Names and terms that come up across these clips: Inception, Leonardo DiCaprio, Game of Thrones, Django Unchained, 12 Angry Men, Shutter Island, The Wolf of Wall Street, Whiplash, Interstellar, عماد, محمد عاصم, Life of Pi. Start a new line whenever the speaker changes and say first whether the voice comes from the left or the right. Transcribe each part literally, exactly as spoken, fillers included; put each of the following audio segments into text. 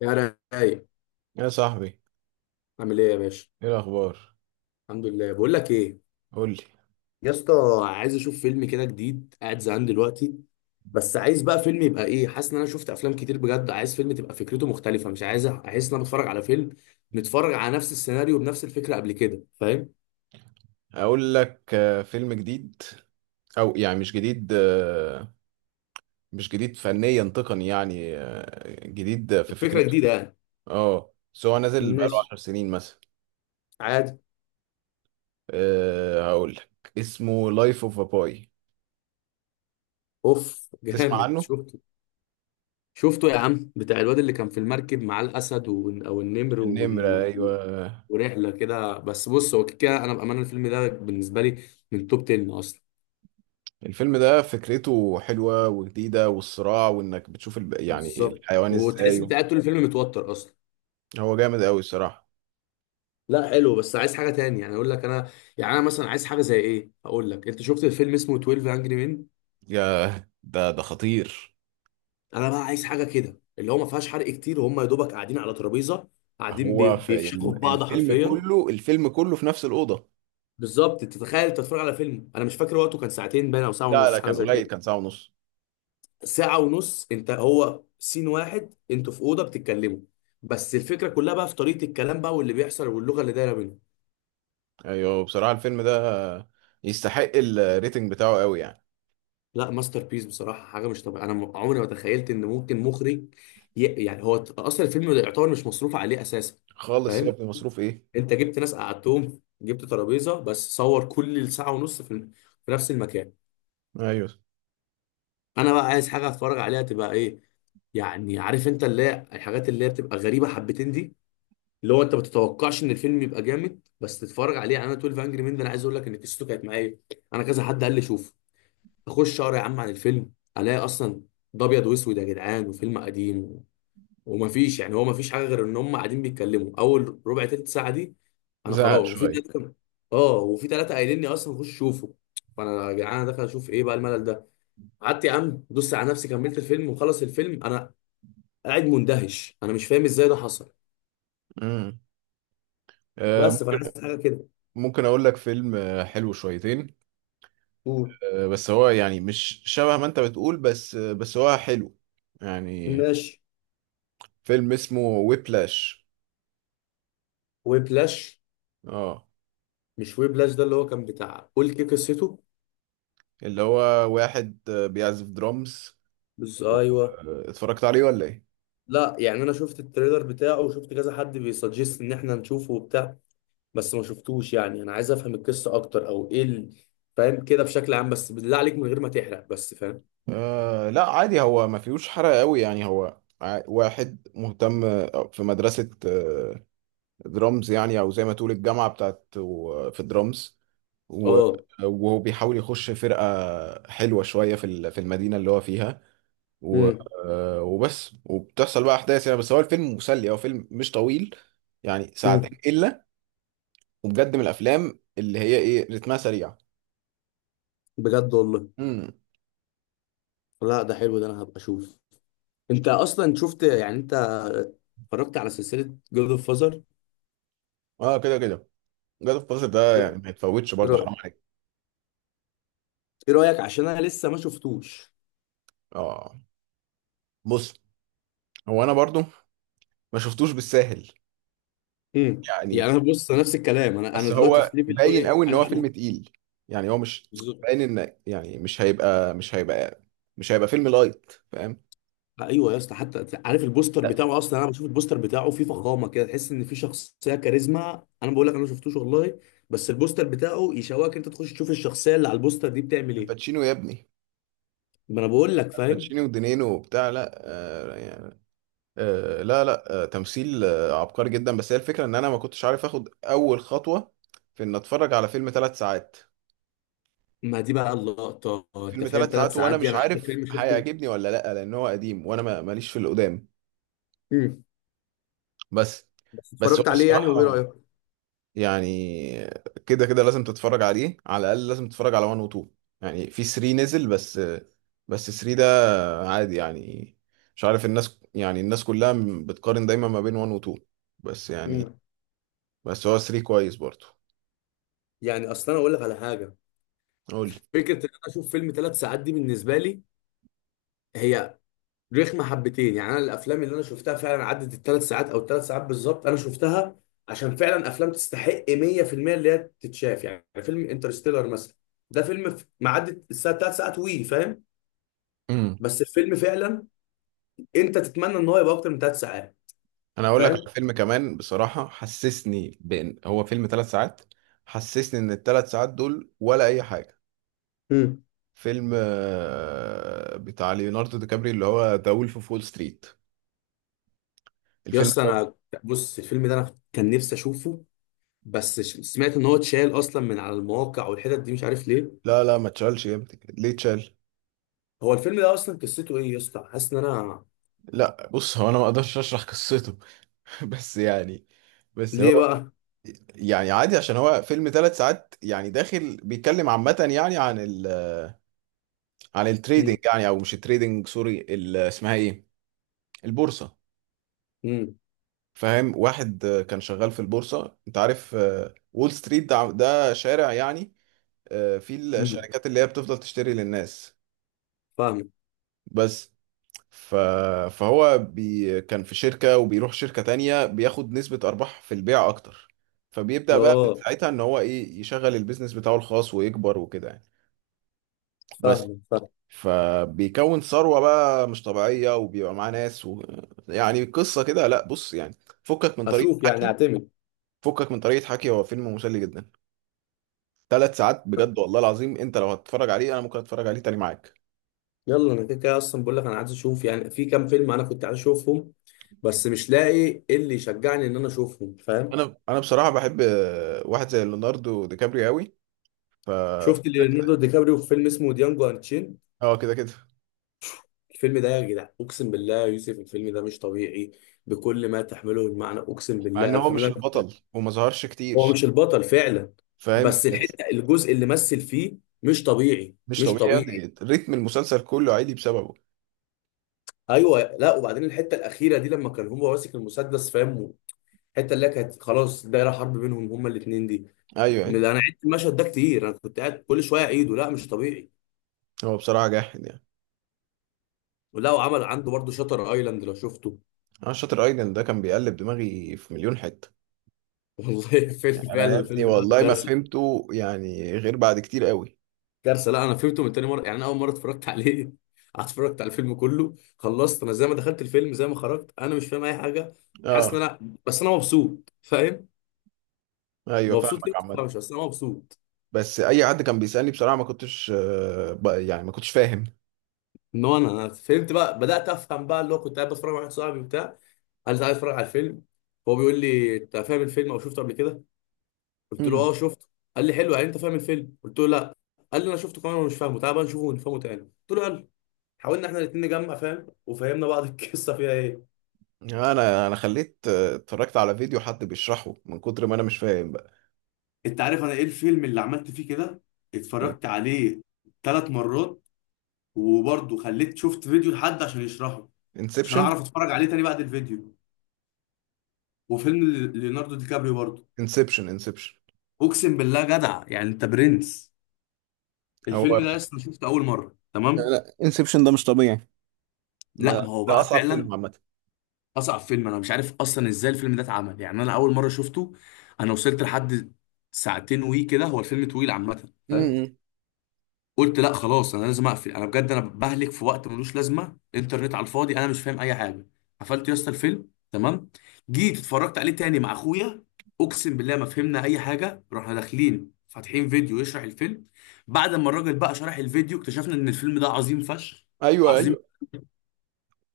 left: يا رايق،
right: يا صاحبي،
left: عامل ايه يا باشا؟
right: ايه الاخبار؟
left: الحمد لله. بقول لك ايه،
right: قول لي.
left: يا اسطى، عايز اشوف فيلم كده جديد، قاعد زهقان دلوقتي. بس عايز بقى فيلم يبقى ايه، حاسس ان انا شفت افلام كتير، بجد عايز فيلم تبقى فكرته مختلفه، مش عايز احس ان انا بتفرج على فيلم متفرج على نفس السيناريو بنفس الفكره قبل كده، فاهم؟
right: اقول لك، آه، فيلم جديد. او يعني مش جديد، آه، مش جديد فنيا تقني يعني، آه، جديد في
left: فكره
right: فكرته.
left: جديده يعني.
right: اه، بس هو نازل بقاله
left: ماشي.
right: عشر سنين مثلا.
left: عادي.
right: أه، هقول لك اسمه لايف اوف باي.
left: اوف
right: تسمع
left: جامد،
right: عنه؟
left: شفت؟ شفته يا عم، بتاع الواد اللي كان في المركب مع الاسد ون... او النمر
right: النمرة،
left: ون... و-
right: ايوه.
left: ورحله كده. بس بص، هو كده انا بامانه الفيلم ده بالنسبه لي من توب عشرة اصلا.
right: الفيلم ده فكرته حلوة وجديدة، والصراع، وانك بتشوف الب... يعني
left: بالظبط،
right: الحيوان
left: وتحس انت
right: ازاي.
left: قاعد طول الفيلم متوتر اصلا.
right: هو جامد قوي الصراحة.
left: لا حلو، بس عايز حاجه تاني يعني اقول لك انا. يعني انا مثلا عايز حاجه زي ايه، اقول لك، انت شفت الفيلم اسمه اثنا عشر انجري مين؟
right: يا، ده ده خطير.
left: انا بقى عايز حاجه كده اللي هو ما فيهاش حرق كتير، وهم يا دوبك قاعدين على ترابيزه قاعدين بي...
right: هو في
left: بيفشخوا
right: الم-
left: في بعض
right: الفيلم
left: حرفيا.
right: كله الفيلم كله في نفس الأوضة.
left: بالظبط، تتخيل انت تتفرج على فيلم، انا مش فاكر وقته كان ساعتين باين او ساعه
right: لا، لا،
left: ونص حاجه
right: كان
left: زي
right: قليل،
left: كده.
right: كان ساعة ونص.
left: ساعة ونص انت هو سين واحد، انتوا في أوضة بتتكلموا، بس الفكرة كلها بقى في طريقة الكلام بقى واللي بيحصل واللغة اللي دايرة بينهم.
right: ايوه، بصراحة الفيلم ده يستحق الريتنج بتاعه قوي يعني.
left: لا ماستر بيس بصراحة، حاجة مش طبيعية. أنا م- عمري ما تخيلت إن ممكن مخرج ي... يعني هو ت- أصلا الفيلم ده يعتبر مش مصروف عليه أساسا.
right: خالص يا
left: فاهم؟
right: ابني، مصروف ايه؟
left: أنت جبت ناس قعدتهم، جبت ترابيزة، بس صور كل الساعة ونص في, ال- في نفس المكان.
right: ايوه.
left: أنا بقى عايز حاجة أتفرج عليها تبقى إيه، يعني عارف، أنت اللي هي الحاجات اللي هي بتبقى غريبة حبتين دي، اللي هو انت ما تتوقعش ان الفيلم يبقى جامد بس تتفرج عليه. يعني انا اثنا عشر انجري مان ده انا عايز اقول لك ان قصته كانت معايا. انا كذا حد قال لي شوف، اخش اقرا يا عم عن الفيلم، الاقي اصلا ده ابيض واسود يا جدعان، وفيلم قديم و- ومفيش، يعني هو مفيش حاجه غير ان هم قاعدين بيتكلموا اول ربع تلت ساعه دي. انا
right: زهق
left: خلاص، وفي
right: شوية.
left: تلاته كم- اه، وفي تلاته قايلين لي اصلا خش شوفه. فانا يا جدعان انا داخل اشوف ايه بقى الملل ده. قعدت يا عم دوست على نفسي كملت الفيلم، وخلص الفيلم انا قاعد مندهش، انا مش فاهم ازاي ده حصل.
right: امم. آه،
left: بس فانا
right: ممكن.
left: عايز حاجه كده.
right: ممكن اقول لك فيلم آه، حلو شويتين.
left: قول.
right: آه، بس هو يعني مش شبه ما انت بتقول، بس آه، بس هو حلو يعني.
left: ماشي.
right: فيلم اسمه ويبلاش.
left: ويبلاش.
right: اه.
left: مش ويبلاش ده اللي هو كان بتاع قول كيك قصته؟
right: اللي هو واحد آه، بيعزف درامز.
left: بس
right: و-
left: ايوه.
right: آه، اتفرجت عليه ولا ايه؟
left: لا، يعني انا شفت التريلر بتاعه وشفت كذا حد بيسجست ان احنا نشوفه وبتاع، بس ما شفتوش. يعني انا عايز افهم القصه اكتر، او ايه ال- فاهم، كده بشكل عام، بس بالله عليك من غير ما تحرق، بس فاهم.
right: آه، لا، عادي، هو ما فيهوش حرق قوي يعني، هو ع- واحد مهتم آه، في مدرسة آه، درامز يعني، أو زي ما تقول الجامعة بتاعت و- في الدرامز. و-
left: اه.
right: وهو بيحاول يخش فرقة حلوة شوية في ال- في المدينة اللي هو فيها. و-
left: امم،
right: آه، وبس، وبتحصل بقى أحداث يعني، بس هو الفيلم مسلي، هو فيلم مش طويل، يعني ساعتين
left: امم.
right: إلا. وبجد من الأفلام اللي هي إيه، رتمها سريع.
left: بجد والله؟
right: امم.
left: لا ده حلو، ده انا هبقى اشوف. انت اصلا شفت يعني، انت اتفرجت على سلسله جود اوف فازر؟
right: اه، كده كده. جاد اوف ده
left: ايه
right: يعني ما يتفوتش برضه،
left: رأ-
right: حرام عليك.
left: إيه رايك، عشان انا لسه ما شفتوش.
right: اه. بص، هو انا برضو ما شفتوش بالساهل
left: امم، يعني
right: يعني.
left: انا بص نفس الكلام، انا انا
right: بس
left: دلوقتي في
right: هو
left: ليفل اللي هو
right: باين
left: ايه،
right: قوي ان
left: عايز
right: هو فيلم
left: اشوف.
right: تقيل، يعني هو مش
left: بالظبط.
right: باين ان يعني مش هيبقى مش هيبقى مش هيبقى فيلم لايت، فاهم؟
left: ايوه يا اسطى، حتى عارف البوستر
right: لا.
left: بتاعه اصلا، انا بشوف البوستر بتاعه فيه فخامه كده، تحس ان في شخصيه كاريزما. انا بقول لك انا ما شفتوش والله، بس البوستر بتاعه يشوقك انت تخش تشوف الشخصيه اللي على البوستر دي بتعمل ايه.
right: الباتشينو يا ابني.
left: ما انا بقول لك، فاهم.
right: الباتشينو ودينينو وبتاع، لا، آه يعني. آه، لا، لا، آه تمثيل آه عبقري جدا، بس هي الفكره ان انا ما كنتش عارف اخد اول خطوه في ان اتفرج على فيلم ثلاث ساعات.
left: ما دي بقى اللقطه انت
right: فيلم
left: فاهم،
right: ثلاث
left: ثلاث
right: ساعات وانا
left: ساعات دي
right: مش
left: انا اخر
right: عارف
left: فيلم شفته.
right: هيعجبني ولا لا، لان هو قديم، وانا ما- ماليش في القدام.
left: امم.
right: بس،
left: بس
right: بس هو
left: اتفرجت عليه يعني، وايه
right: الصراحه،
left: رايك؟
right: يعني كده كده لازم تتفرج عليه، على الاقل لازم تتفرج على واحد و اتنين. يعني في تلاته نزل بس، بس تلاته ده عادي يعني. مش عارف، الناس يعني الناس كلها بتقارن دايما ما بين واحد و اتنين، بس يعني.
left: امم.
right: بس هو تلاته كويس برضه.
left: يعني اصلا انا اقول لك على حاجه.
right: قول لي.
left: فكره ان انا اشوف فيلم ثلاث ساعات دي بالنسبه لي هي رخمه حبتين. يعني انا الافلام اللي انا شفتها فعلا عدت الثلاث ساعات او الثلاث ساعات بالظبط، انا شفتها عشان فعلا افلام تستحق مية في المية اللي هي تتشاف. يعني فيلم انترستيلر مثلا ده فيلم ف- ما عدت الساعه ثلاث ساعات وي، فاهم؟
right: امم.
left: بس الفيلم فعلا انت تتمنى ان هو يبقى اكتر من ثلاث ساعات.
right: انا هقول لك
left: فاهم.
right: على فيلم كمان بصراحة، حسسني بان هو فيلم ثلاث ساعات، حسسني ان الثلاث ساعات دول ولا اي حاجة.
left: مم.
right: فيلم آه، بتاع ليوناردو دي كابري، اللي هو ذا وولف اوف وول ستريت.
left: يا
right: الفيلم
left: اسطى
right: ده.
left: انا، بص الفيلم ده انا كان نفسي اشوفه، بس ش- سمعت ان هو اتشال اصلا من على المواقع والحتت دي، مش عارف ليه.
right: لا، لا، ما تشالش يا ابني، ليه تشال؟
left: هو الفيلم ده اصلا قصته ايه يا اسطى، حاسس ان انا.
right: لا، بص، هو انا ما اقدرش اشرح قصته. بس يعني، بس
left: ليه
right: هو
left: بقى؟
right: يعني عادي، عشان هو فيلم ثلاث ساعات، يعني داخل بيتكلم عامة يعني عن ال عن التريدنج
left: امم.
right: يعني، او مش التريدنج، سوري، ال- اسمها ايه؟ البورصة. فاهم، واحد آه، كان شغال في البورصة، انت عارف آه، وول ستريت، ده ده شارع يعني آه، فيه
left: امم.
right: الشركات اللي هي بتفضل تشتري للناس.
left: فاهم.
right: بس، ف... فهو بي... كان في شركة، وبيروح شركة تانية بياخد نسبة أرباح في البيع أكتر. فبيبدأ بقى من
left: اه.
right: ساعتها إن هو إيه يشغل البيزنس بتاعه الخاص، ويكبر وكده يعني. بس
left: فاهم فاهم.
right: فبيكون ثروة بقى مش طبيعية، وبيبقى معاه ناس و... يعني قصة كده، لا، بص يعني، فكك من طريقة
left: اشوف يعني،
right: حكي
left: اعتمد.
right: فكك من طريقة حكي هو فيلم مسلي جدا، ثلاث ساعات، بجد والله العظيم، انت لو هتتفرج عليه انا ممكن اتفرج عليه تاني معاك.
left: يلا انا كده كده اصلا بقول لك، انا عايز اشوف. يعني في كام فيلم انا كنت عايز اشوفهم، بس مش لاقي إيه اللي يشجعني ان انا اشوفهم، فاهم.
right: انا انا بصراحة بحب آه، واحد زي ليوناردو دي كابريو قوي. ف
left: شفت ليوناردو دي كابريو في فيلم اسمه ديانجو انتشين؟
right: اه، كده كده.
left: الفيلم ده يا جدع اقسم بالله يا يوسف الفيلم ده مش طبيعي، بكل ما تحمله المعنى. اقسم
right: مع ان
left: بالله
right: هو
left: الفيلم
right: مش
left: ده كنت-
right: البطل وما ظهرش
left: هو
right: كتير.
left: مش البطل فعلا،
right: فاهم
left: بس
right: بس.
left: الحته، الجزء اللي مثل فيه مش طبيعي،
right: مش
left: مش
right: طبيعي يا
left: طبيعي.
right: ابني، ريتم المسلسل كله عالي بسببه.
left: ايوه. لا وبعدين الحته الاخيره دي لما كان هو ماسك المسدس، فاهم، الحته اللي هي كانت خلاص دايره حرب بينهم هما الاثنين دي.
right: ايوه،
left: من-
right: ايوه.
left: انا عدت المشهد ده كتير، انا كنت قاعد كل شويه اعيده، لا مش طبيعي.
right: هو بصراحه جاحد يعني.
left: ولا وعمل عنده برضه شاتر ايلاند، لو شفته.
right: انا شاطر ايضا، ده كان بيقلب دماغي في مليون حته.
left: والله
right: يعني
left: فيلم
right: انا
left: فعلا،
right: يا ابني
left: الفيلم ده
right: والله ما
left: كارثه.
right: فهمته يعني غير بعد كتير قوي.
left: كارثه. لا انا فهمته من تاني مره، يعني انا اول مره اتفرجت عليه اتفرجت على الفيلم كله، خلصت انا زي ما دخلت الفيلم زي ما خرجت، انا مش فاهم اي حاجه. حاسس
right: اه.
left: ان انا، بس انا مبسوط، فاهم.
right: ايوه،
left: مبسوط ليه
right: فاهمك
left: ما
right: عامه.
left: تفهمش؟ بس انا مبسوط.
right: بس اي حد كان بيسالني بصراحه ما كنتش آه، ب- يعني ما كنتش فاهم.
left: ان هو انا، أنا فهمت بقى، بدات افهم بقى، اللي هو كنت قاعد بتفرج مع واحد صاحبي وبتاع، قال لي تعالى اتفرج على الفيلم. هو بيقول لي انت فاهم الفيلم او شفته قبل كده، قلت له
right: مم.
left: اه شفته. قال لي حلو، يعني انت فاهم الفيلم؟ قلت له لا. قال لي انا شفته كمان ومش فاهمه، تعالى بقى نشوفه ونفهمه تاني. قلت له يلا. حاولنا احنا الاثنين نجمع فاهم، وفهمنا بعض القصه فيها ايه.
right: انا انا خليت آه، اتفرجت على فيديو حد بيشرحه من كتر ما انا مش فاهم بقى.
left: انت عارف انا ايه الفيلم اللي عملت فيه كده؟
right: ايه؟
left: اتفرجت عليه ثلاث مرات، وبرضه خليت شفت فيديو لحد عشان يشرحه، عشان
right: انسبشن،
left: اعرف اتفرج عليه تاني بعد الفيديو. وفيلم ليوناردو دي كابريو برضه.
right: انسبشن. انسبشن.
left: اقسم بالله جدع يعني، انت برنس.
right: هو،
left: الفيلم ده لسه شفته اول مره،
right: لا،
left: تمام.
right: لا، انسبشن ده مش طبيعي.
left: لا ما
right: لا،
left: هو
right: ده
left: بقى
right: اصعب
left: فعلا.
right: فيلم عامه.
left: اصعب فيلم، انا مش عارف اصلا ازاي الفيلم ده اتعمل، يعني انا اول مره شفته، انا وصلت لحد ساعتين وي كده، هو الفيلم طويل عامه، فاهم.
right: امم.
left: قلت لا خلاص انا لازم اقفل، انا بجد انا بهلك في وقت ملوش لازمه، انترنت على الفاضي، انا مش فاهم اي حاجه. قفلت يا اسطى الفيلم، تمام. جيت اتفرجت عليه تاني مع اخويا، اقسم بالله ما فهمنا اي حاجه. رحنا داخلين فاتحين فيديو يشرح الفيلم. بعد ما الراجل بقى شرح الفيديو، اكتشفنا ان الفيلم ده عظيم فشخ،
right: ايوه،
left: عظيم.
right: ايوه.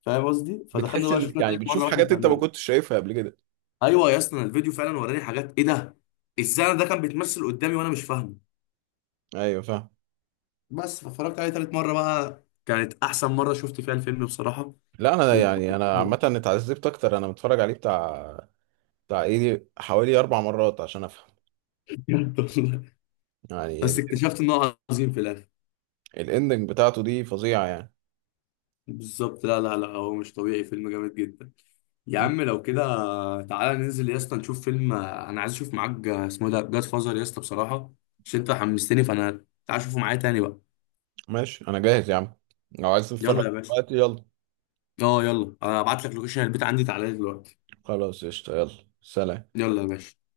left: فاهم قصدي؟ فدخلنا
right: بتحس
left: بقى
right: ان
left: شفناه
right: يعني
left: تالت مره
right: بتشوف
left: واحنا
right: حاجات انت ما
left: فاهمين.
right: كنتش شايفها قبل كده.
left: ايوه يا اسطى، أنا الفيديو فعلا وراني حاجات ايه ده، ازاي انا ده كان بيتمثل قدامي وانا مش فاهمه.
right: ايوه، فاهم.
left: بس فاتفرجت عليه تالت مره بقى، كانت احسن مره شفت فيها الفيلم بصراحه.
right: لا، انا
left: من
right: يعني انا عامه اتعذبت اكتر، انا متفرج عليه بتاع بتاع ايه، دي حوالي اربع مرات عشان افهم، يعني
left: بس
right: ال-
left: اكتشفت ان هو عظيم في الاخر.
right: الاندنج بتاعته دي فظيعه يعني.
left: بالظبط. لا لا لا، هو مش طبيعي، فيلم جامد جدا. يا
right: مم.
left: عم لو كده تعالى ننزل يا اسطى نشوف فيلم، آه، انا عايز اشوف معاك، آه، اسمه إيه ده، جاد فازر، يا اسطى بصراحه عشان انت حمستني. فانا تعالى اشوفه معايا تاني بقى.
right: ماشي، انا جاهز يا عم، لو عايز تتفرج
left: يلا يا باشا.
right: دلوقتي يلا.
left: اه يلا، ابعت لك لوكيشن البيت عندي تعالى لي دلوقتي.
right: خلاص، قشطه، يلا، سلام.
left: يلا يا باشا.